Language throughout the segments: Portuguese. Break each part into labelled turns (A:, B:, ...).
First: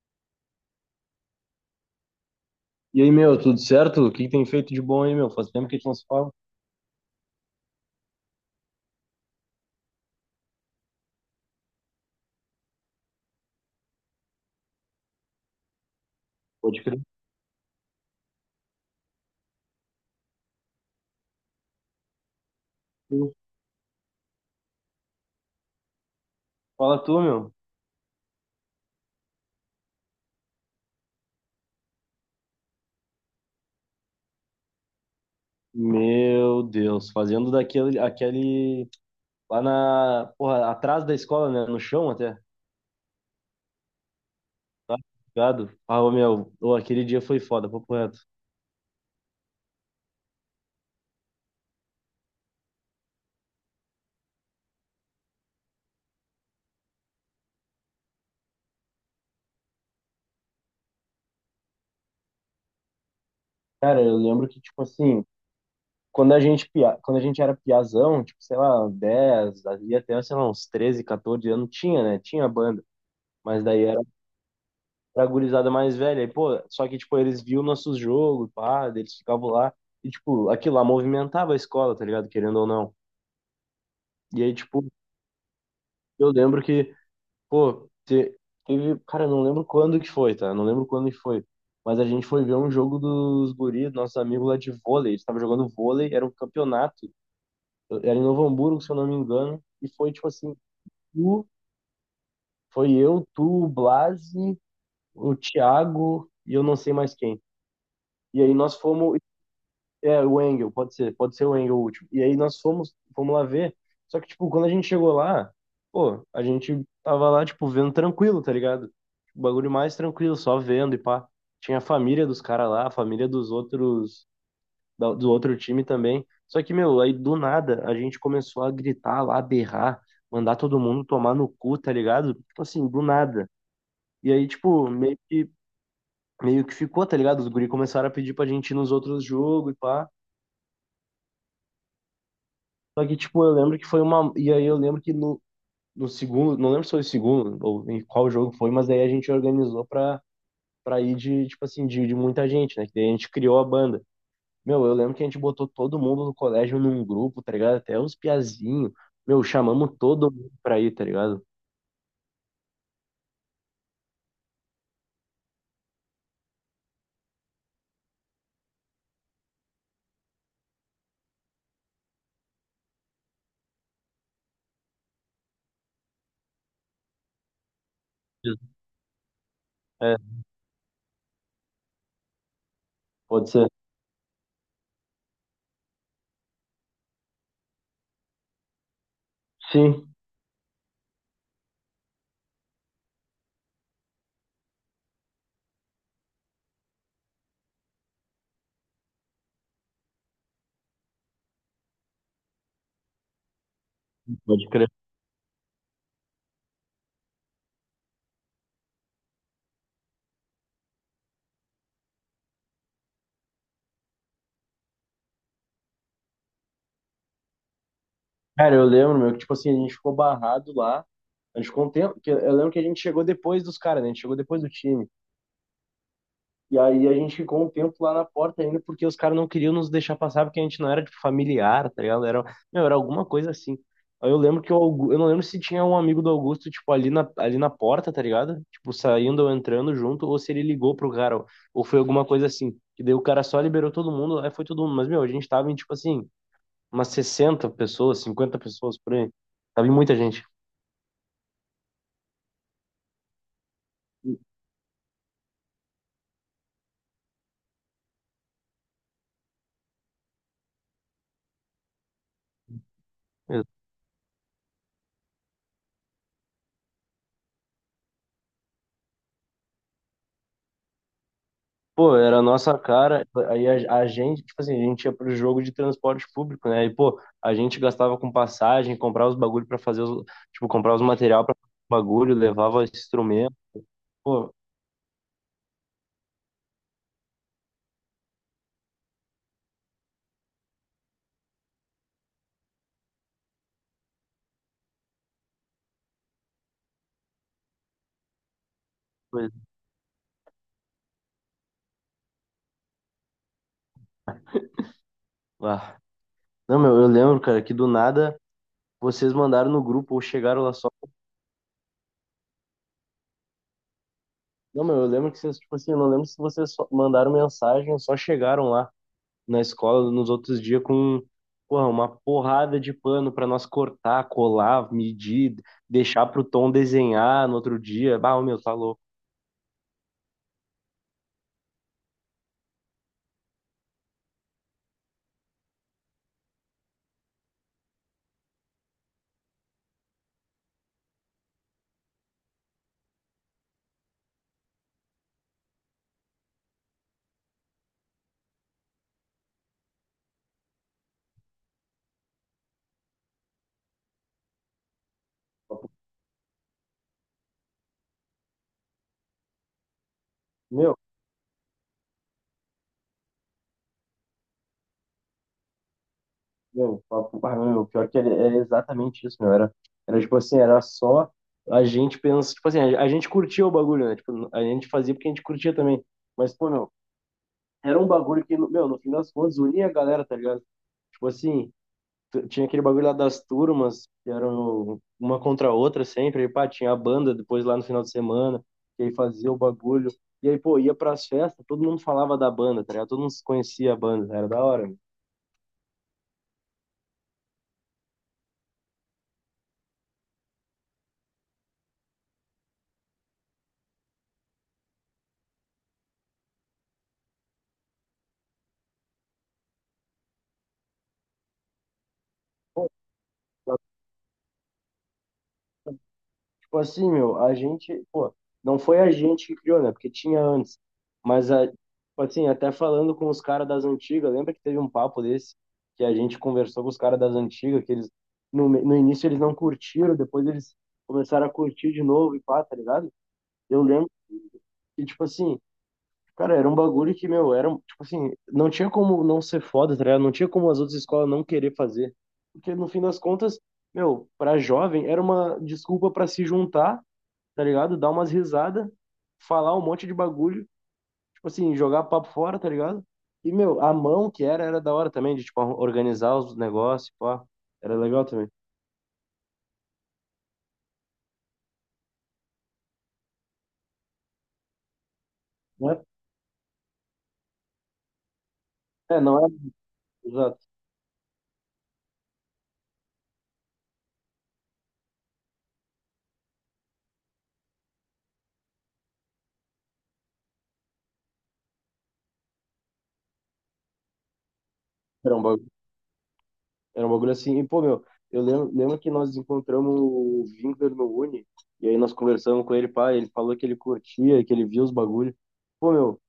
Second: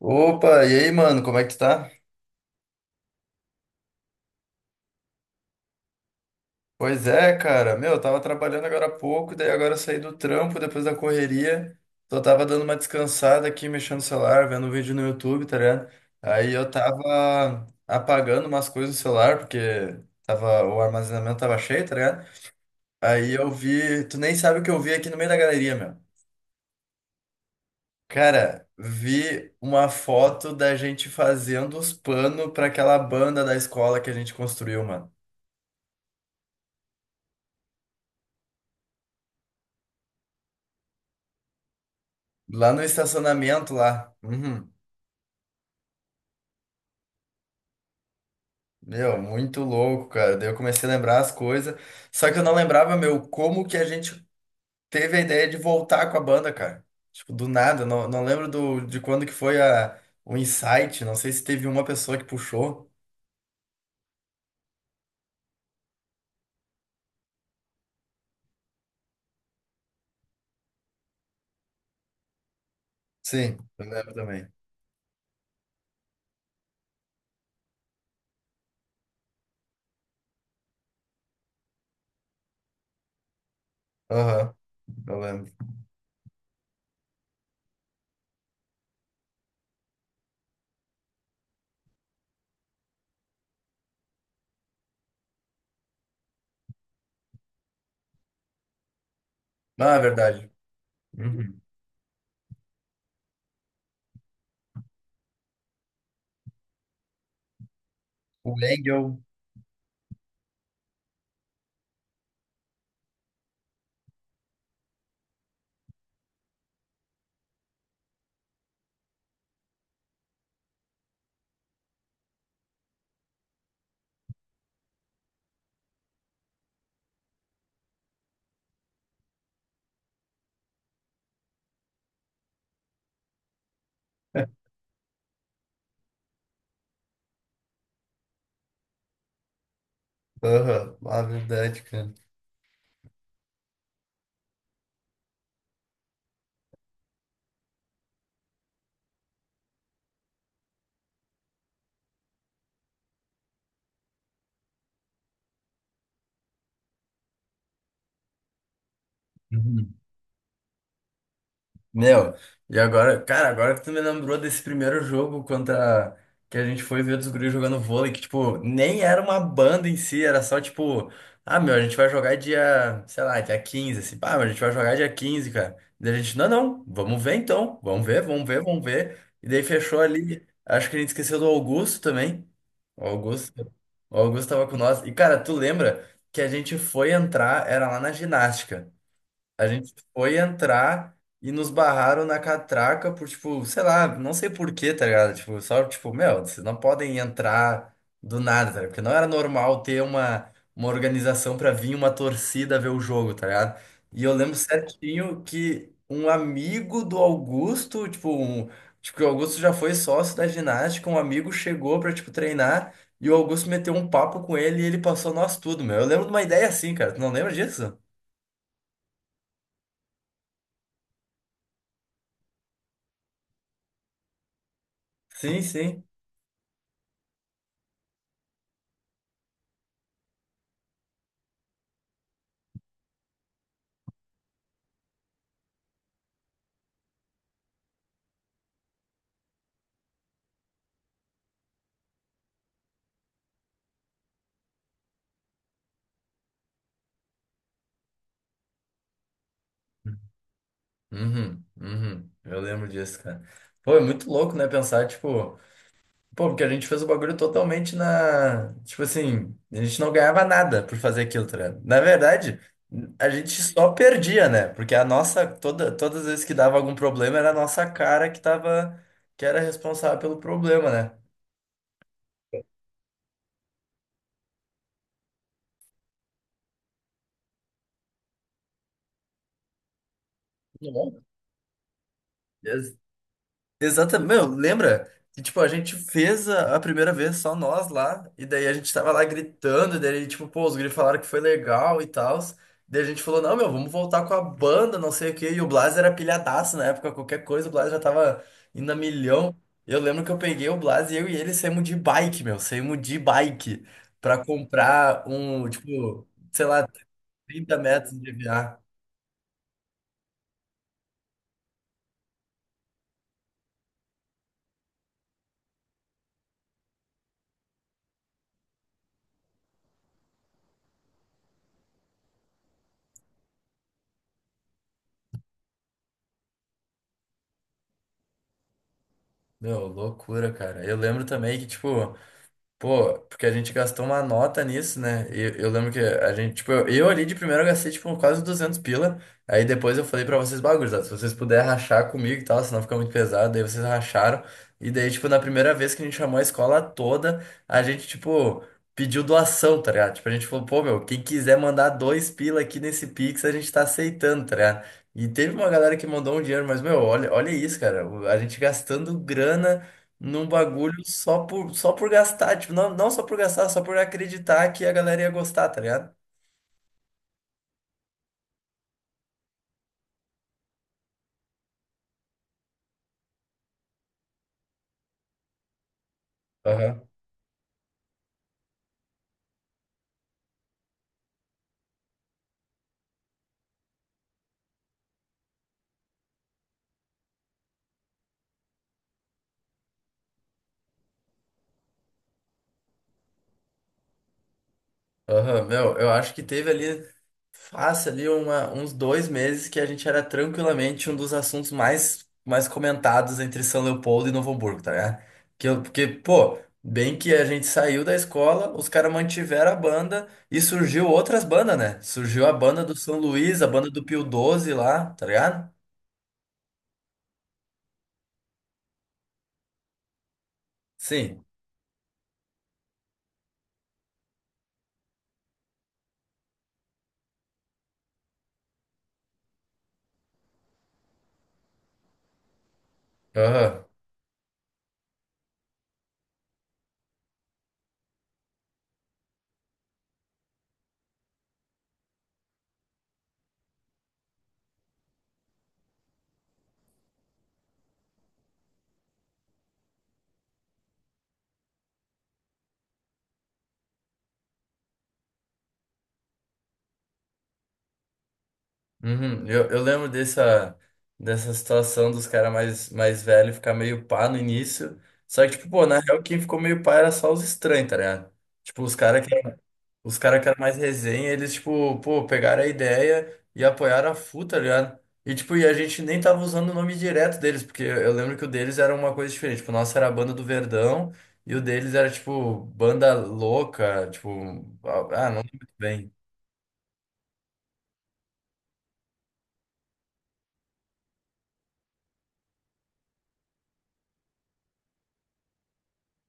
A: Opa, e aí, mano, como é que tu tá?
B: E aí, meu, tudo certo? O que que tem feito de bom aí, meu? Faz tempo que a gente não se fala.
A: Pois é, cara, meu, eu tava trabalhando agora há pouco, daí agora eu saí do trampo depois da correria, só tava dando uma descansada aqui, mexendo no celular, vendo um vídeo no YouTube, tá ligado? Aí eu
B: Pode crer.
A: tava apagando umas coisas do celular, porque tava, o armazenamento tava cheio, tá ligado? Aí eu vi, tu nem sabe o que eu vi aqui no meio da galeria, meu.
B: Fala tu, meu.
A: Cara, vi uma foto da gente fazendo os panos pra aquela banda da escola que a gente construiu, mano.
B: Meu Deus, fazendo daquele, aquele, lá na, porra, atrás da escola, né? No chão até.
A: Lá no estacionamento lá. Uhum.
B: Tá ligado? Ah, ô, meu, ô, aquele dia foi foda, papo reto.
A: Meu, muito louco, cara. Daí eu comecei a lembrar as coisas. Só que eu não lembrava, meu, como que a gente teve a ideia de voltar com a banda, cara. Tipo, do nada. Não, não lembro de quando que foi o insight. Não sei se teve uma pessoa que puxou.
B: Cara, eu lembro que, tipo assim, quando a gente era piazão, tipo, sei lá, 10, ali até, sei lá, uns 13, 14 anos, tinha, né? Tinha banda.
A: Sim,
B: Mas
A: eu
B: daí
A: lembro também.
B: pra gurizada mais velha. E, pô, só que, tipo, eles viam nossos jogos, pá, eles ficavam lá. E, tipo, aquilo lá movimentava a escola, tá ligado? Querendo ou não. E
A: Aham,
B: aí, tipo,
A: eu lembro.
B: eu lembro que, pô, teve. Cara, eu não lembro quando que foi, tá? Eu não lembro quando que foi. Mas a gente foi ver um jogo dos guris, nossos amigos lá de vôlei. Eles estavam jogando vôlei, era um campeonato. Era em Novo Hamburgo, se eu não me engano. E
A: Ah, é
B: foi, tipo
A: verdade.
B: assim, tu,
A: Uhum.
B: foi eu, tu, o Blasi, o Thiago e eu não sei mais quem. E aí
A: O
B: nós fomos.
A: Engel.
B: É, o Engel, pode ser o Engel o último. E aí nós fomos, lá ver. Só que, tipo, quando a gente chegou lá, pô, a gente tava lá, tipo, vendo tranquilo, tá ligado? O bagulho mais tranquilo, só vendo e pá. Tinha a família dos caras lá, a família dos outros, do outro time também. Só que, meu, aí do nada a gente começou a gritar lá, berrar, mandar todo mundo tomar no cu, tá ligado? Tipo assim, do nada. E aí, tipo, meio que, ficou, tá ligado? Os guri começaram a pedir pra gente ir nos outros jogos e pá.
A: Aham, ah, é verdade, cara.
B: Só que, tipo, eu lembro que foi uma. E aí eu lembro que no, segundo, não lembro se foi o segundo ou em qual jogo foi, mas aí a gente organizou pra, ir de, tipo assim, de muita gente, né? Que daí a gente criou a banda. Meu, eu lembro que a gente botou todo mundo do colégio num grupo, tá ligado? Até os piazinhos. Meu, chamamos
A: Uhum.
B: todo mundo pra ir, tá ligado?
A: Meu, e agora, cara, agora que tu me lembrou desse primeiro jogo contra que a gente foi ver dos guris jogando vôlei, que, tipo, nem era uma banda em si, era só, tipo, ah, meu, a gente vai jogar dia, sei lá, dia 15 assim, pá, mas a gente vai jogar dia 15 cara. Daí a gente, não, não, vamos ver então, vamos ver, vamos ver, vamos ver. E daí fechou
B: É,
A: ali, acho que a gente esqueceu do Augusto também. O
B: pode ser.
A: Augusto, o Augusto tava com nós. E, cara, tu lembra que a gente foi entrar, era lá na ginástica. A gente
B: Sim,
A: foi entrar e nos barraram na catraca por, tipo, sei lá, não sei por quê, tá ligado? Tipo, só, tipo, meu, vocês não podem entrar do nada, tá ligado? Porque não era normal ter uma organização pra vir uma torcida ver o jogo, tá ligado? E eu lembro
B: pode crer.
A: certinho que um amigo do Augusto, tipo, um, tipo, que o Augusto já foi sócio da ginástica, um amigo chegou pra, tipo, treinar e o Augusto meteu um papo com ele e ele passou nós tudo, meu. Eu lembro de uma ideia assim, cara. Tu não lembra disso?
B: Cara, eu lembro, meu, que tipo assim, a gente ficou barrado lá. A gente ficou um tempo, que eu lembro que a gente chegou depois dos caras, né? A gente chegou depois do time.
A: Sim, sim.
B: E aí a gente ficou um tempo lá na porta ainda, porque os caras não queriam nos deixar passar, porque a gente não era, tipo, familiar, tá ligado? Era, meu, era alguma coisa assim. Aí eu lembro que eu não lembro se tinha um amigo do Augusto, tipo, ali na, porta, tá ligado? Tipo, saindo ou entrando junto, ou se ele ligou pro cara, ou foi alguma coisa assim. E daí o cara só liberou todo mundo, aí foi todo mundo. Mas, meu, a gente tava em, tipo assim, umas 60 pessoas, 50 pessoas por aí. Tava em muita gente.
A: Uhum, uhum. Eu lembro disso, cara. Pô, é muito louco, né? Pensar, tipo, pô, porque a gente fez o bagulho totalmente na. Tipo assim, a gente não ganhava nada por fazer aquilo, tá ligado? Na verdade, a gente só perdia, né? Porque a nossa, toda, todas as vezes que dava algum problema, era a nossa cara que tava, que era responsável pelo problema, né?
B: Pô, era a nossa cara, aí a gente, tipo assim, a gente ia pro jogo de transporte público, né? E, pô, a gente gastava com passagem, comprava os bagulho pra fazer os, tipo, comprar os
A: Nossa.
B: material pra fazer os bagulho, levava instrumento,
A: Exatamente, meu,
B: pô,
A: lembra? Que tipo, a gente fez a primeira vez só nós lá, e daí a gente tava lá gritando, e daí, tipo, pô, os gringos falaram que foi legal e tal. Daí a gente falou, não, meu, vamos voltar com a banda, não sei o quê. E o Blas era pilhadaço na época, qualquer coisa, o Blas já tava indo a milhão.
B: coisa.
A: Eu lembro que eu peguei o Blas e eu e ele saímos de bike, meu, saímos de bike pra comprar um,
B: Ah.
A: tipo, sei
B: Não,
A: lá,
B: meu, eu lembro, cara, que
A: 30
B: do
A: metros de
B: nada
A: EVA.
B: vocês mandaram no grupo ou chegaram lá só. Não, meu, eu lembro que vocês, tipo assim, eu não lembro se vocês só mandaram mensagem ou só chegaram lá, na escola nos outros dias com porra, uma porrada de pano para nós cortar, colar, medir, deixar pro Tom desenhar no outro dia. Bah, ô, meu, tá louco.
A: Meu, loucura, cara. Eu lembro também que, tipo. Pô, porque a gente gastou uma nota nisso, né? E eu, lembro que a gente, tipo, eu ali de primeiro eu gastei, tipo, quase 200 pila. Aí depois eu falei pra vocês, bagulho, se vocês puderem rachar comigo e tal, senão fica muito pesado. Daí vocês racharam. E daí, tipo, na primeira vez que a gente chamou a escola toda, a gente, tipo, pediu doação, tá ligado? Tipo, a gente falou, pô, meu, quem quiser mandar 2 pila aqui nesse Pix, a gente tá aceitando, tá ligado? E teve uma
B: Papo-.
A: galera que mandou um dinheiro, mas, meu, olha, olha isso, cara. A gente gastando grana num bagulho
B: Meu,
A: só por, só por gastar, tipo, não, não só por gastar, só por acreditar que a galera ia gostar, tá ligado?
B: meu, ah, meu, pior que era, exatamente isso, meu. era tipo assim, era só a gente pensa, tipo assim, a gente curtia o bagulho, né? Tipo, a gente fazia porque a gente curtia também. Mas, pô, meu,
A: Aham.
B: era um bagulho que, meu, no fim das contas, unia a galera, tá ligado? Tipo assim, tinha aquele bagulho lá das turmas, que eram uma contra a outra sempre, aí, pá, tinha a banda depois lá no final de semana, que aí fazia o bagulho, e aí, pô, ia pras festas, todo mundo falava da banda, tá ligado? Todo mundo conhecia a banda, era da hora, meu.
A: Aham, meu, eu acho que teve ali, fácil ali, uma, uns 2 meses que a gente era tranquilamente um dos assuntos mais, mais comentados entre São Leopoldo e Novo Hamburgo, tá ligado? Que eu, porque, pô, bem que a gente saiu da escola, os caras mantiveram a banda e surgiu outras bandas, né? Surgiu a banda do São Luís, a banda do Pio 12 lá, tá ligado?
B: Tipo assim, meu, a gente, pô, não foi a gente que criou, né, porque tinha antes,
A: Sim.
B: mas, a, tipo assim, até falando com os caras das antigas, lembra que teve um papo desse, que a gente conversou com os caras das antigas, que eles, no, no início eles não curtiram, depois eles começaram a curtir de novo e pá, tá ligado? Eu
A: Aham.
B: lembro que, tipo assim, cara, era um bagulho que, meu, era, tipo assim, não tinha como não ser foda, tá ligado? Não tinha como as outras escolas não querer fazer. Porque, no fim das contas, meu, pra jovem, era uma desculpa pra se juntar, tá ligado? Dar umas risadas, falar um monte de bagulho, tipo assim, jogar papo fora, tá ligado? E, meu, a mão que era, da hora também, de, tipo, organizar os negócios, pá. Era legal também.
A: Uhum. Eu lembro dessa, dessa situação dos caras mais, mais velhos ficar meio pá no início. Só que, tipo, pô,
B: Não
A: na
B: é,
A: real, quem ficou meio pá era só os estranhos, tá ligado? Tipo, os
B: é,
A: caras que,
B: não é,
A: os cara que eram
B: exato.
A: mais resenha, eles, tipo, pô, pegaram a ideia e apoiaram a FU, tá ligado? E, tipo, e a gente nem tava usando o nome direto deles, porque eu lembro que o deles era uma coisa diferente. Tipo, o nosso era a Banda do Verdão e o deles era, tipo, Banda Louca, tipo, ah,
B: Era
A: não
B: um
A: lembro
B: bagulho.
A: muito bem.
B: Era um bagulho assim, e pô, meu, eu lembro que nós encontramos o Winkler no Uni, e aí nós conversamos com ele, pá, ele falou que ele curtia, que ele via os bagulhos. Pô, meu,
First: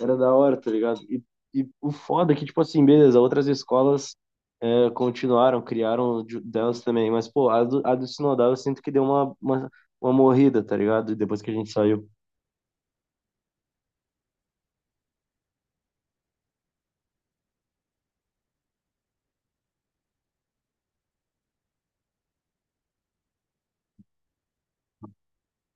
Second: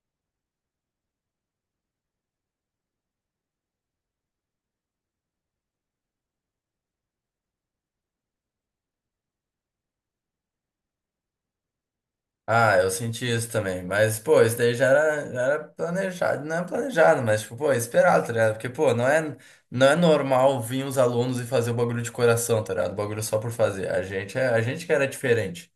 B: era da hora, tá ligado? E, o foda é que, tipo assim, beleza, outras escolas continuaram, criaram delas também, mas, pô, a do, Sinodal eu sinto que deu uma morrida, tá ligado? Depois que a gente saiu.
A: Ah, eu senti isso também. Mas, pô, isso daí já era planejado. Não é planejado, mas, tipo, pô, é esperado, tá ligado? Porque, pô, não é, não é normal vir os alunos e fazer o bagulho de coração, tá ligado? O bagulho só por fazer. A gente, é, a gente que era diferente.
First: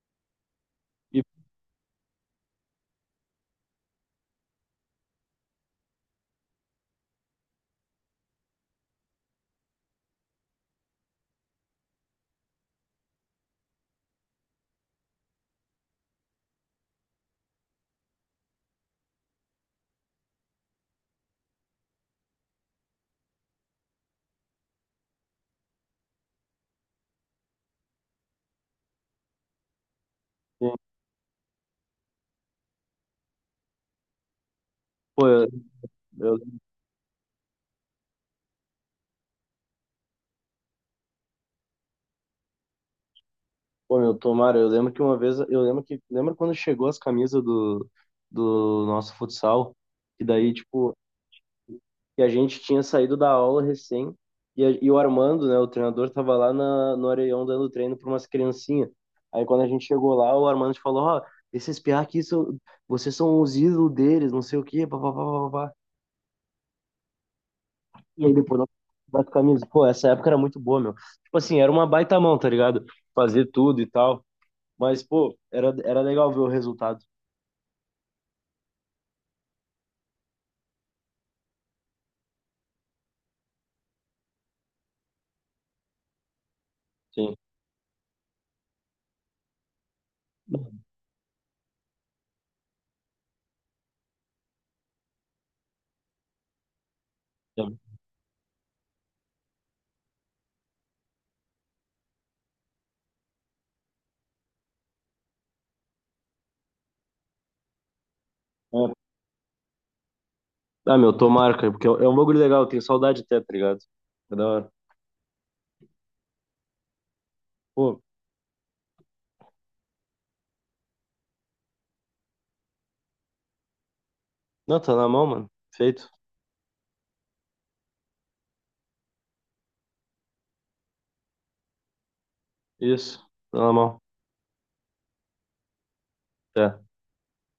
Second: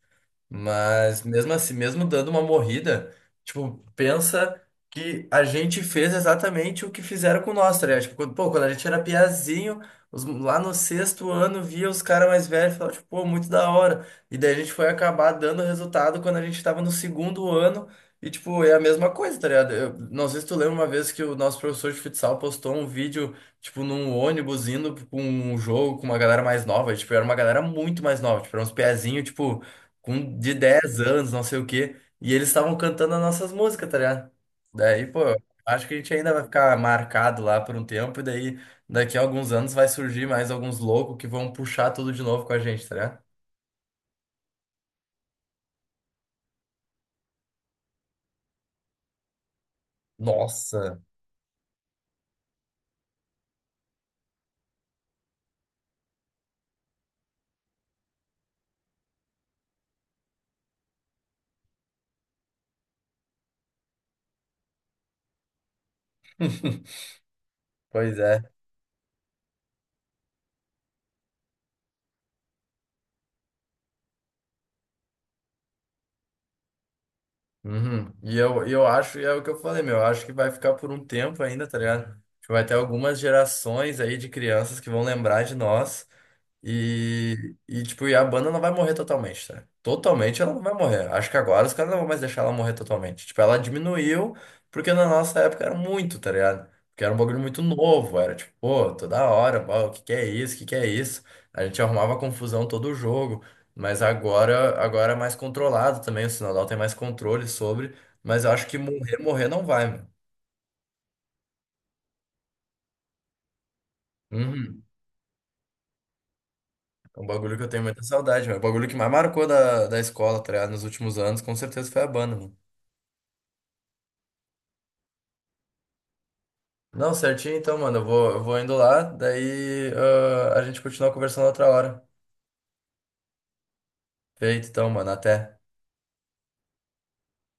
A: Mas
B: E,
A: mesmo assim, mesmo dando uma morrida, tipo, pensa que a gente fez exatamente o que fizeram com nós, tá ligado? Tipo, quando, pô, quando a gente era piazinho, os- lá no sexto ano, via os caras mais velhos e falava, tipo, pô, muito da hora. E daí a gente foi acabar dando resultado quando a gente tava no segundo ano. E, tipo, é a mesma coisa, tá ligado? Eu, não sei se tu lembra uma vez que o nosso professor de futsal postou um vídeo, tipo, num ônibus indo pra um jogo com uma galera mais nova. E, tipo, era uma galera muito mais nova, tipo, era uns piazinhos, tipo com de 10 anos, não sei o quê, e eles estavam cantando as nossas músicas, tá ligado? Daí, pô,
B: pô, eu,
A: acho que a gente ainda
B: eu
A: vai ficar marcado lá por um tempo, e daí daqui a alguns anos vai surgir mais alguns loucos que vão puxar tudo de novo com a gente, tá ligado?
B: Pô, meu, tomara, eu lembro que uma vez, eu lembro que, lembra quando chegou as camisas do nosso futsal, e daí, tipo,
A: Nossa!
B: que a gente tinha saído da aula recém, e, e o Armando, né, o treinador, tava lá no Areião dando treino pra umas criancinhas. Aí quando a gente chegou lá, o Armando falou, ó, esses piá aqui, vocês são os ídolos deles, não sei o quê, pá, pá, pá, pá, pá.
A: Pois
B: E aí
A: é.
B: depois nós das camisas, pô, essa época era muito boa, meu. Tipo assim, era uma baita mão, tá ligado? Fazer tudo e tal. Mas, pô, era, legal ver o resultado.
A: Uhum. E eu acho, e é o que eu falei, meu, eu acho que vai ficar por um tempo ainda, tá ligado? Acho que vai ter algumas gerações aí de crianças que vão lembrar de nós.
B: Sim.
A: E, tipo, e a banda não vai morrer totalmente, tá? Totalmente ela não vai morrer. Acho que agora os caras não vão mais deixar ela morrer totalmente. Tipo, ela diminuiu porque na nossa época era muito, tá ligado? Porque era um bagulho muito
B: É.
A: novo, era tipo, pô, toda hora, ó, o que que é isso, o que que é isso? A gente arrumava confusão todo o jogo, mas agora é mais controlado também, o Sinodal tem mais controle sobre, mas eu acho que
B: É.
A: morrer, morrer não vai, mano.
B: Ah, meu, tomara, cara, porque é um bagulho legal, eu tenho saudade até, tá ligado? É da hora.
A: Uhum. É um bagulho que eu tenho muita
B: Pô,
A: saudade, mano. O bagulho que mais marcou da escola, tá ligado? Nos últimos anos, com certeza foi a banda, mano.
B: não, tá na mão, mano. Feito.
A: Não, certinho então, mano. Eu vou indo lá, daí ah, a gente continua conversando outra hora.
B: Isso, tá na mão.
A: Feito então, mano. Até.
B: É.